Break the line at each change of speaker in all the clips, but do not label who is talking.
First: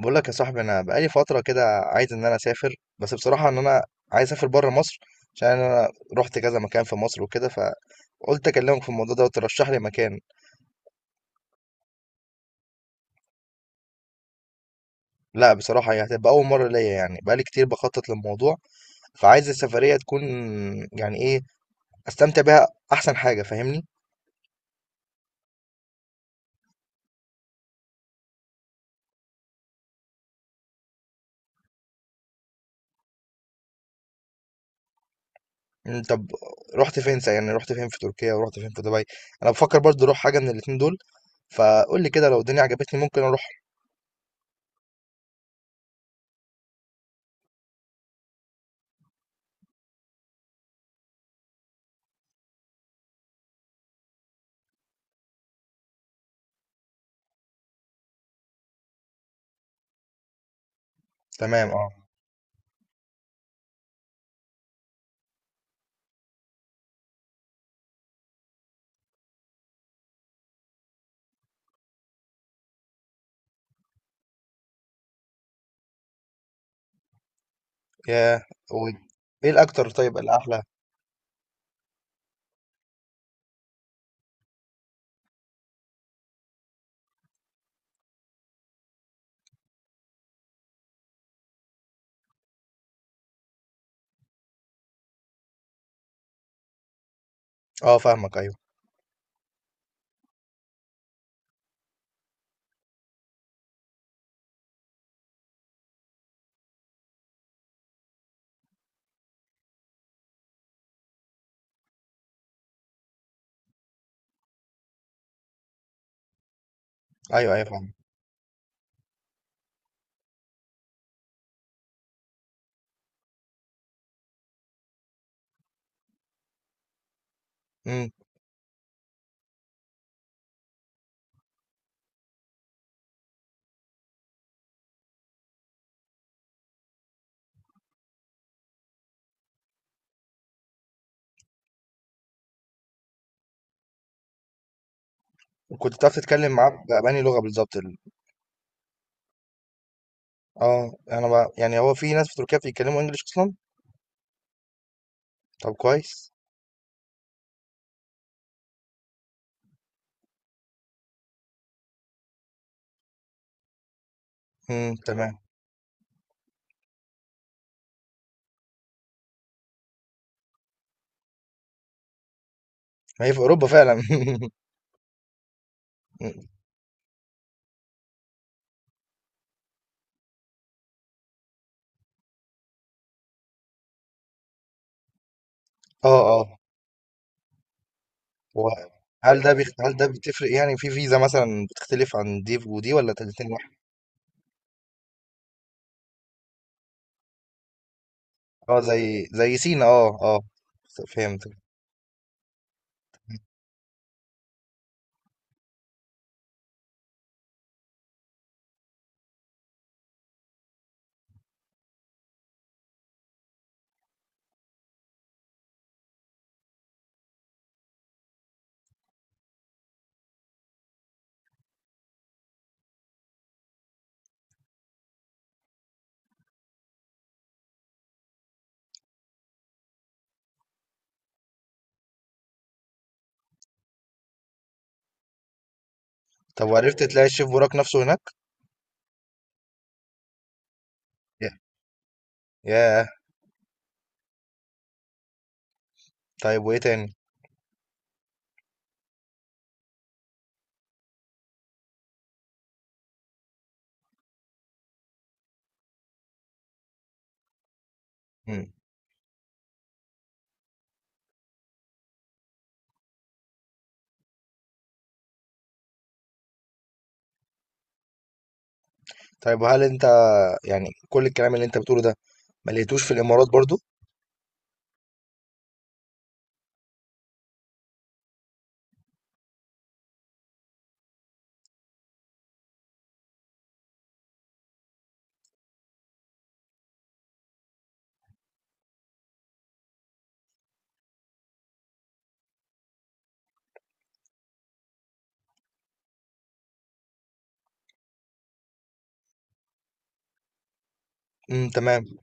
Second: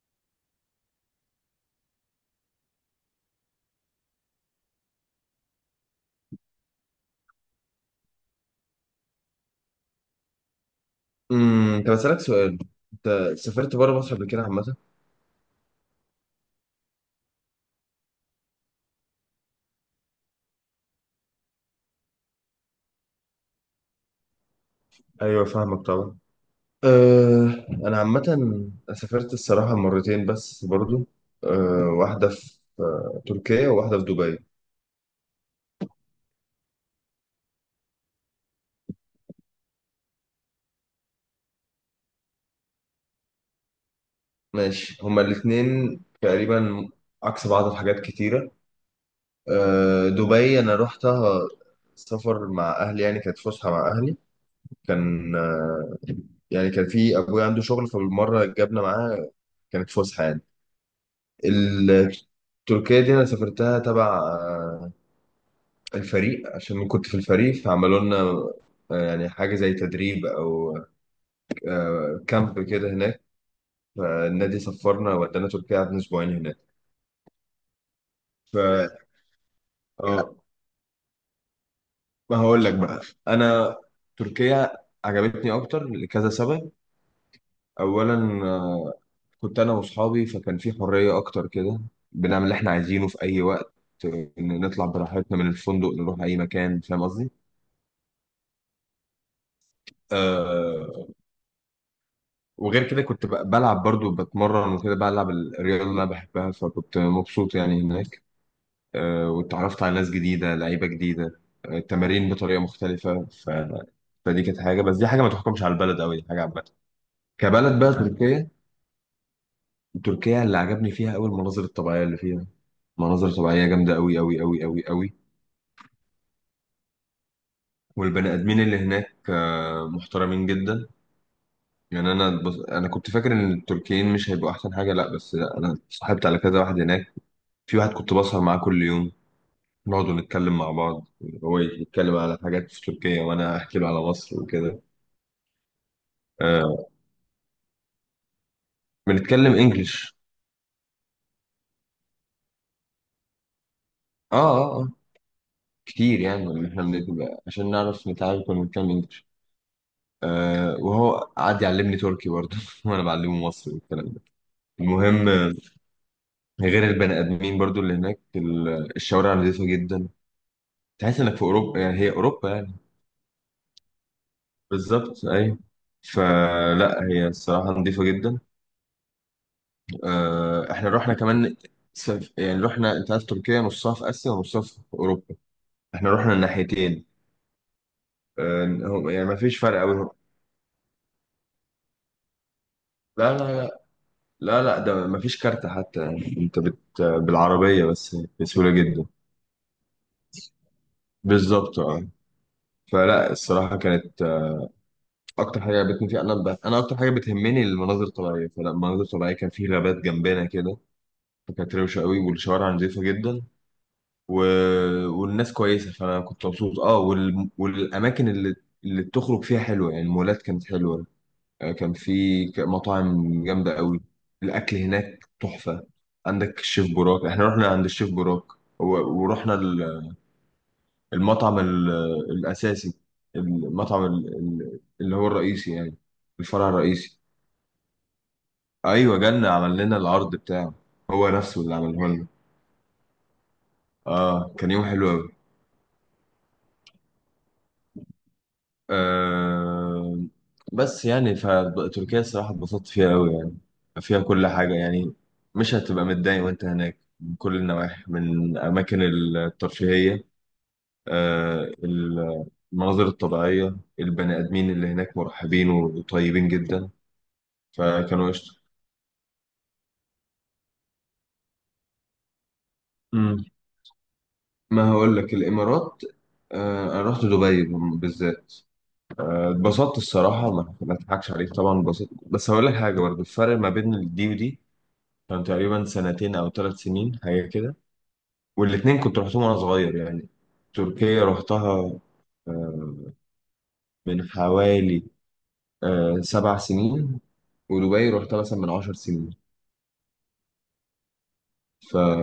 بقول لك يا صاحبي، انا بقالي فتره كده عايز ان انا اسافر، بس بصراحه ان انا عايز اسافر بره مصر، عشان انا رحت كذا مكان في مصر وكده، فقلت اكلمك في الموضوع ده وترشح لي مكان.
طب اسالك سؤال. انت سافرت بره مصر قبل كده عامه؟
لا بصراحه هي هتبقى اول مره ليا، يعني بقالي كتير بخطط للموضوع، فعايز السفريه تكون يعني ايه، استمتع بيها احسن حاجه، فاهمني؟
ايوه، فاهمك طبعا. أه، انا عامه سافرت الصراحه مرتين بس برضو. أه، واحده في تركيا وواحده في دبي.
طب، يعني رحت فين في تركيا ورحت فين في دبي؟ انا بفكر برضه اروح حاجه من الاتنين دول، فقول لي كده لو الدنيا عجبتني ممكن اروح.
ماشي، هما الاثنين تقريبا عكس بعض في حاجات كتيره. أه، دبي انا رحتها سفر مع اهلي، يعني كانت فسحه مع اهلي. كان يعني كان في ابويا عنده شغل فبالمره جابنا معاه، كانت فسحه يعني.
تمام، اه.
ال- تركيا دي انا سافرتها تبع الفريق، عشان كنت في الفريق فعملوا لنا يعني حاجه زي تدريب او كامب كده هناك. فالنادي سفرنا ودانا تركيا، قعدنا اسبوعين هناك.
ياه!
ف
و- ايه الاكتر طيب
اه
الاحلى؟
ما هقول لك بقى، انا تركيا عجبتني اكتر لكذا سبب. اولا، آه، كنت انا واصحابي فكان في حريه اكتر كده، بنعمل اللي احنا عايزينه في اي وقت، إن نطلع براحتنا من الفندق نروح اي مكان. فاهم قصدي؟
آه فاهمك، أيوه.
آه، وغير كده كنت بلعب برضو، بتمرن وكده، بلعب الرياضة اللي أنا بحبها فكنت مبسوط يعني هناك. واتعرفت على ناس جديدة، لعيبة جديدة، تمارين بطريقة مختلفة فدي كانت حاجة. بس دي حاجة ما تحكمش على البلد أوي، دي حاجة عامة.
أيوه، أيوه
كبلد
فاهمك.
بقى تركيا، تركيا اللي عجبني فيها أوي المناظر الطبيعية اللي فيها. مناظر طبيعية جامدة أوي أوي أوي أوي أوي.
إمم.
والبني آدمين اللي هناك محترمين جدا. يعني أنا أنا كنت فاكر إن التركيين مش هيبقوا أحسن حاجة، لأ، بس لأ، أنا صاحبت على كذا واحد هناك. في واحد كنت بسهر معاه كل يوم، نقعد نتكلم مع بعض، هو يتكلم على حاجات في تركيا وانا احكي له على مصر وكده.
وكنت بتعرف تتكلم معاه
آه،
ب بأنهي لغة بالضبط، ال
بنتكلم انجلش.
آه، أنا ب، يعني هو في ناس في تركيا بيتكلموا English أصلًا؟
اه، اه، اه،
طب
كتير
كويس.
يعني. إن احنا بنبقى عشان نعرف نتعامل كنا بنتكلم انجلش. آه، وهو قعد يعلمني تركي برضه وانا بعلمه مصري والكلام ده.
إمم،
المهم،
تمام.
غير البني ادمين برضه اللي هناك، الشوارع نظيفة جدا. تحس انك في اوروبا، يعني هي اوروبا يعني.
ما هي في أوروبا فعلًا.
بالظبط، ايوه.
إمم.
فلا هي الصراحة نظيفة جدا. احنا رحنا كمان يعني رحنا، انت عارف تركيا نصها في اسيا ونصها في اوروبا، احنا رحنا
آه، آه.
الناحيتين. يعني ما
وهل ده
فيش
بيخ
فرق
هل ده
قوي.
بتفرق يعني في فيزا مثلًا، بتختلف عن دي ودي والّا
لا، لا،
الاتنين
لا،
واحد؟
لا، لا، ده ما فيش كارت حتى. يعني انت بالعربيه بس، بسهوله
آه،
جدا.
زي زي سينا. آه، آه. فهمتك.
بالظبط، اه. فلا الصراحه كانت اكتر حاجه عجبتني فيها، انا انا اكتر حاجه بتهمني المناظر الطبيعيه، فلا المناظر الطبيعيه كان في غابات جنبنا كده فكانت روشه قوي، والشوارع نظيفه جدا و... والناس كويسه، فانا كنت مبسوط. اه، والاماكن اللي اللي بتخرج فيها حلوه، يعني المولات كانت حلوه. كان في مطاعم جامده قوي. الاكل هناك تحفه. عندك الشيف براك، احنا رحنا عند الشيف براك و... ورحنا المطعم الاساسي، المطعم اللي هو الرئيسي يعني،
طب
الفرع
وعرفت
الرئيسي.
تلاقي الchef بوراك نفسه هناك؟
ايوه، جالنا عمل لنا العرض بتاعه، هو
ي
نفسه اللي عمله لنا.
ياه!
اه، كان يوم حلو قوي.
طيب وإيه تاني؟
آه، بس يعني فتركيا الصراحة اتبسطت فيها أوي، يعني فيها كل حاجة يعني. مش هتبقى متضايق وأنت هناك من كل النواحي، من
إمم.
أماكن الترفيهية، آه ال- المناظر الطبيعية، البني آدمين اللي هناك مرحبين وطيبين جدا، فكانوا قشطة.
طيب وهل أنت، يعني كل الكلام اللي أنت بتقوله ده، ما لقيتوش في
مم.
الإمارات برضه؟
ما هقول لك، الإمارات، آه، أنا رحت دبي بالذات. اتبسطت الصراحة، ما أضحكش عليك، طبعا اتبسطت، بس هقول لك حاجة برضه: الفرق ما بين دي ودي كان تقريبا سنتين أو 3 سنين حاجة كده، والاتنين كنت رحتهم وأنا صغير يعني. تركيا رحتها آه، من حوالي 7 سنين، ودبي رحتها مثلا من 10 سنين.
إمم،
ف
تمام.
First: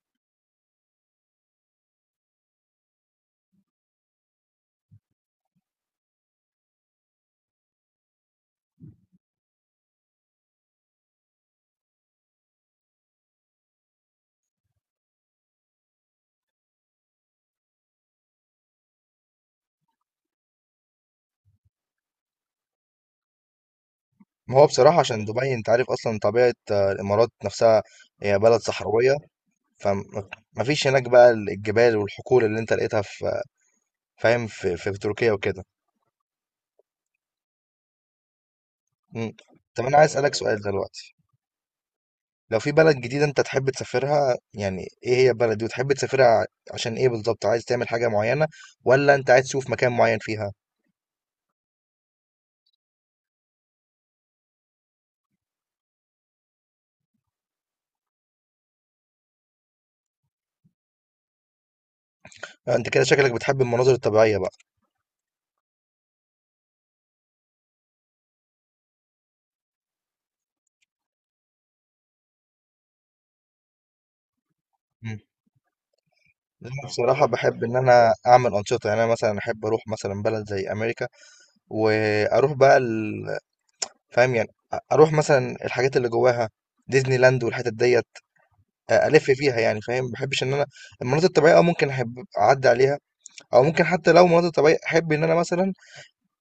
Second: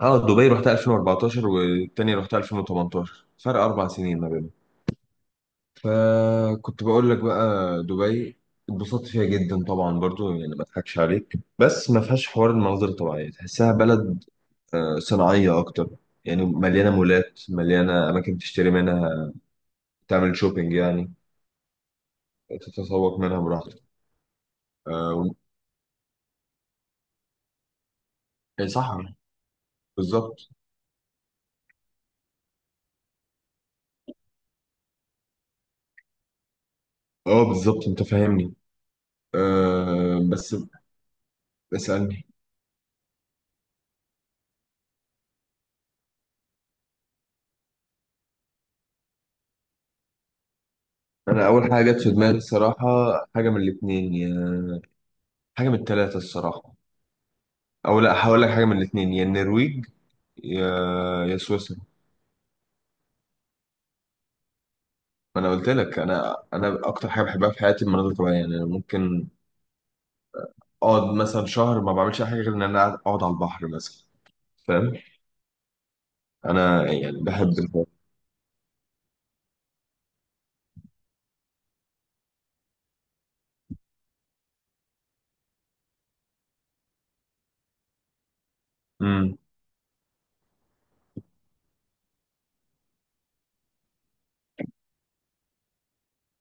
اه دبي رحتها 2014 والتاني رحتها 2018، فرق 4 سنين ما بينهم. فكنت بقول لك بقى دبي اتبسطت فيها جدا طبعا برضو، يعني ما اضحكش عليك، بس ما فيهاش حوار المناظر الطبيعيه، تحسها بلد صناعية أكتر. يعني مليانة مولات، مليانة أماكن تشتري منها، تعمل شوبينج يعني، تتسوق منها براحتك.
ما هو بصراحة
آه،
عشان
و-
دبي، أنت عارف أصلًا طبيعة الإمارات نفسها، هي بلد
صح.
صحراوية. فما
بالظبط،
ما فيش هناك بقى الجبال والحقول اللي أنت لقيتها في، فاهم، في في تركيا وكده.
اه، بالظبط، انت فاهمني.
إمم. طب أنا عايز أسألك
بس،
سؤال دلوقتي،
اسألني.
لو في بلد جديدة أنت تحب تسافرها، يعني إيه هي البلد دي وتحب تسافرها عشان إيه بالضبط؟ عايز تعمل حاجة معينة والّا أنت عايز تشوف مكان معين فيها؟
أنا أول حاجة جت في دماغي الصراحة، حاجة من الاتنين، يا حاجة من التلاتة الصراحة. أو لا، هقول لك حاجة من الاتنين، يا النرويج يا يا سويسرا.
آه، أنت كده شكلك بتحب المناظر الطبيعية بقى.
ما أنا قلت لك، أنا أكتر حاجة بحبها في حياتي المناظر الطبيعية. يعني أنا ممكن أقعد مثلا شهر ما بعملش أي حاجة غير إن أنا أقعد على البحر مثلا. فاهم؟
إمم. أنا
انا يعني
بصراحة
بحب
باحب إن
الحوار.
أنا أعمل أنشطة، يعني أنا مثلًا أحب أروح مثلًا بلد زي أمريكا، واروح بقى ال- فاهم يعني، اروح مثلا الحاجات اللي جواها، ديزني لاند والحتت ديت الف
امم،
فيها، يعني فاهم، ما بحبش ان انا المناطق الطبيعيه، اه ممكن احب اعدي عليها، او ممكن حتى لو مناطق طبيعيه احب ان انا مثلا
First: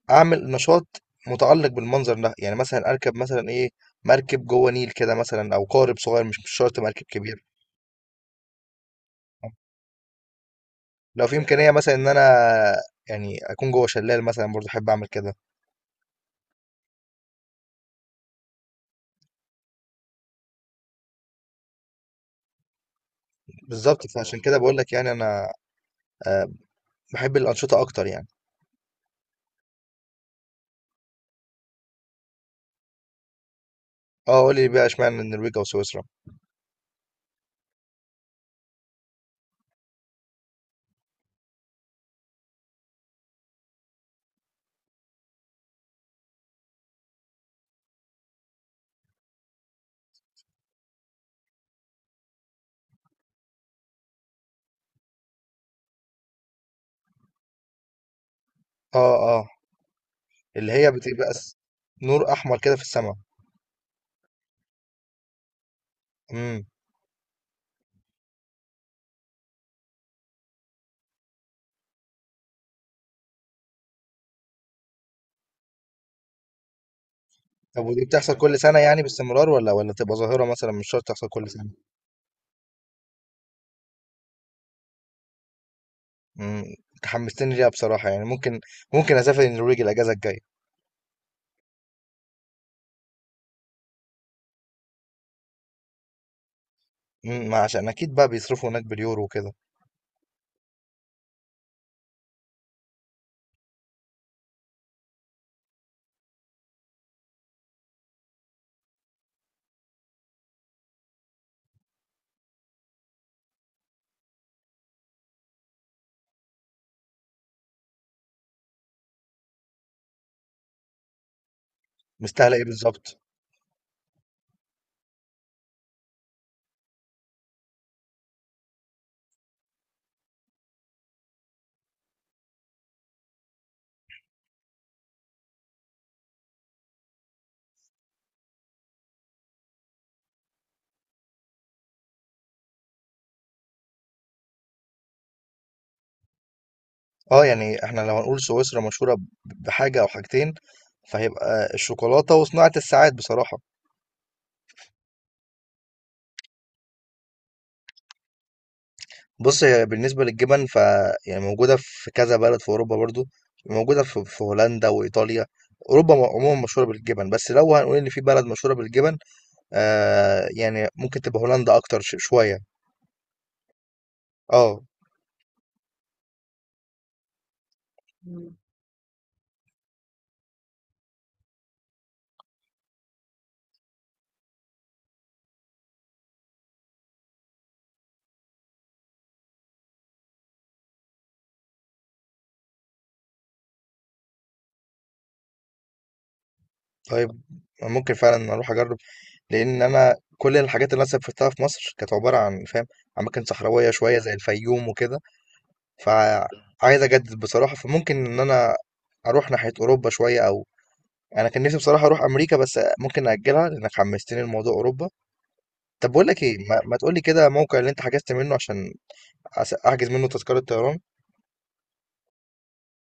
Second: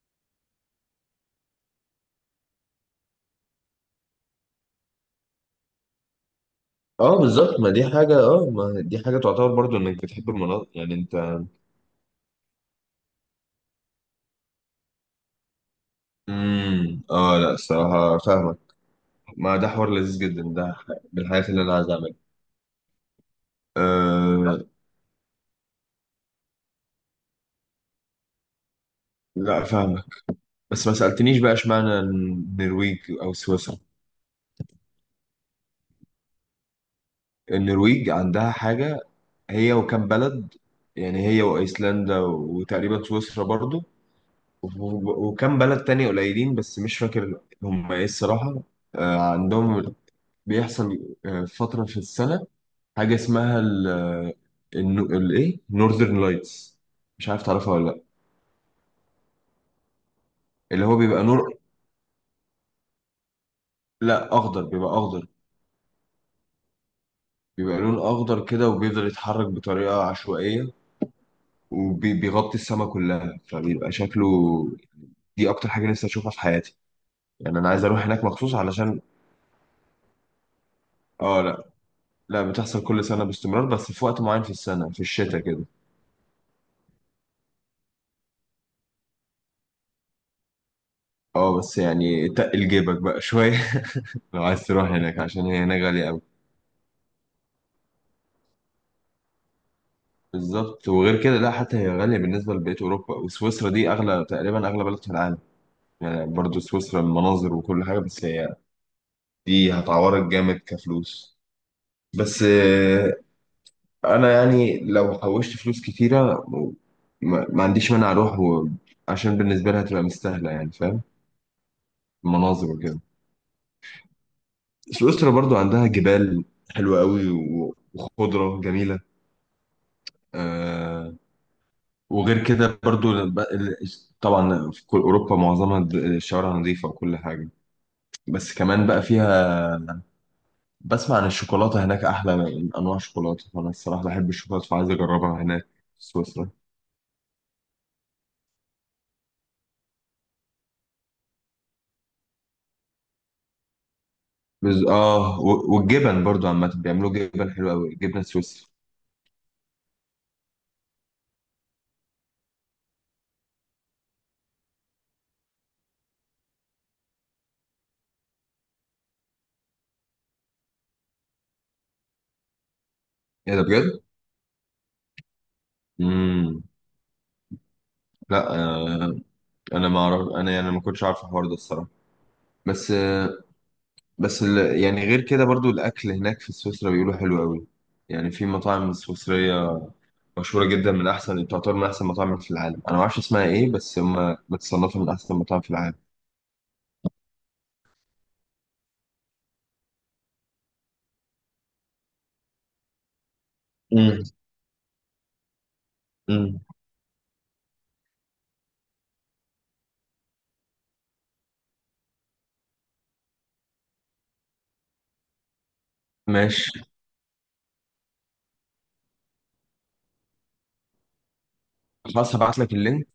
اعمل نشاط متعلق بالمنظر ده، يعني مثلا اركب مثلا ايه، مركب جوه نيل كده مثلا، او قارب صغير، مش شرط مركب
اه
كبير.
بالظبط، ما دي حاجة. اه، ما دي حاجة تعتبر برضو انك بتحب المناطق، يعني انت.
لو في امكانيه مثلا ان انا يعني اكون جوه شلال مثلا، برضه احب اعمل كده.
امم، اه لا الصراحة فاهمك، ما ده حوار لذيذ جدا، ده من الحاجات اللي انا عايز اعملها.
بالظبط، فعشان كده
آه
بقول لك يعني انا، آه، بحب الانشطه اكتر يعني.
لا، فاهمك. بس ما سألتنيش بقى، اشمعنى النرويج او سويسرا؟
اه، قول لي بقى اشمعنى النرويج او سويسرا.
النرويج عندها حاجة، هي وكم بلد، يعني هي وايسلندا وتقريبا سويسرا برضو، وف- وكم بلد تاني قليلين بس مش فاكر هم ايه الصراحة. آه، عندهم بيحصل فترة في السنة حاجة اسمها ال آه، الايه، نورذرن لايتس. مش عارف تعرفها ولا لا؟
اه، اه. اللي
اللي هو بيبقى نور.
نور احمر كده في السماء.
لا، اخضر، بيبقى اخضر.
امم.
بيبقى لون اخضر كده، وبيفضل يتحرك بطريقة عشوائية، وبيغطي السماء كلها، فبيبقى شكله. دي اكتر حاجة نفسي اشوفها في حياتي، يعني انا عايز
طب
اروح
ودي
هناك
بتحصل
مخصوص
كل سنه
علشان.
يعني باستمرار، ولا تبقى ظاهره مثلا مش شرط تحصل
اه
كل
لا،
سنه؟
لا بتحصل كل سنة باستمرار، بس في وقت معين في السنة، في الشتاء كده.
امم. حمستني ليها بصراحه، يعني ممكن، ممكن اسافر النرويج الاجازه الجايه.
اه بس يعني تقل جيبك بقى شوية لو عايز تروح هناك، عشان هي هناك غالية.
امم، ما عشان اكيد بقى بيصرفوا هناك باليورو وكده.
بالظبط. وغير كده، لا حتى هي غالية بالنسبة لبقية أوروبا، وسويسرا دي أغلى، تقريبا أغلى بلد في العالم. يعني برضو سويسرا المناظر وكل حاجة، بس هي دي هتعورك جامد كفلوس. بس أنا يعني لو حوشت فلوس كتيرة، ما عنديش مانع أروح و... عشان بالنسبة لها هتبقى مستاهلة يعني. فاهم؟
مستاهله ايه
المناظر وكده.
بالظبط؟
سويسرا برضو عندها جبال حلوة قوي، وخضرة جميلة. آه، وغير كده برضو طبعا في كل اوروبا معظمها الشوارع نظيفه وكل حاجه، بس كمان بقى فيها، بسمع عن الشوكولاته هناك احلى من انواع الشوكولاته، فانا الصراحه بحب الشوكولاته فعايز اجربها هناك في سويسرا.
اه، يعني احنا لو هنقول سويسرا مشهوره ب، بحاجه او حاجتين، فهيبقى الشوكولاته وصناعه الساعات بصراحه.
اه، والجبن برضو عامه، بيعملوا جبن حلو قوي، الجبنه السويسري.
بُص، بالنسبة للجبن، ف يعني موجودة في كذا بلد في أوروبا برضه، موجودة في في هولندا وإيطاليا، أوروبا م عمومًا مشهورة بالجبن، بس لو هنقول إن في بلد مشهورة بالجبن، يعني ممكن تبقى هولندا أكتر شوية.
ايه ده بجد؟
آه.
امم،
إمم.
لا. آه، انا ما اعرف، انا يعني ما كنتش عارف الحوار ده الصراحه. بس آه، بس يعني غير كده برضو الاكل هناك في سويسرا بيقولوا حلو قوي، يعني في مطاعم سويسرية مشهورة جدا، من أحسن، تعتبر من أحسن مطاعم في العالم. أنا ما أعرفش اسمها إيه، بس هما بتصنفها من أحسن مطاعم في العالم.
طيب، ممكن فعلًا أروح أجرب، لإن أنا كل الحاجات اللي أنا سافرتها في مصر كانت عبارة عن، فاهم، أماكن صحراوية شوية
امم.
زي الفيوم وكده،
امم.
فعايز أجدد بصراحة، فممكن إن أنا أروح ناحية أوروبا شوية، أو انا كان نفسي بصراحه اروح امريكا، بس ممكن ناجلها لانك حمستني لموضوع اوروبا. طب بقول لك ايه،
ماشي.
ما تقول لي كده موقع اللي انت حجزت منه عشان احجز منه تذكره طيران.
خلاص، هبعت لك اللينك،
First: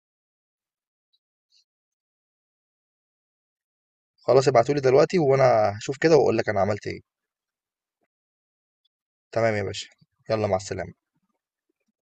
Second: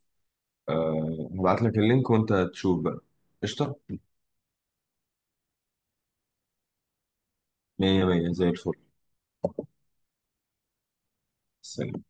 آه، هبعت لك اللينك وأنت تشوف بقى. قشطة.
خلاص ابعتولي دلوقتي وانا هشوف كده واقول لك انا عملت ايه.
مية مية زي
تمام يا باشا، يلا مع السلامه.
الفل.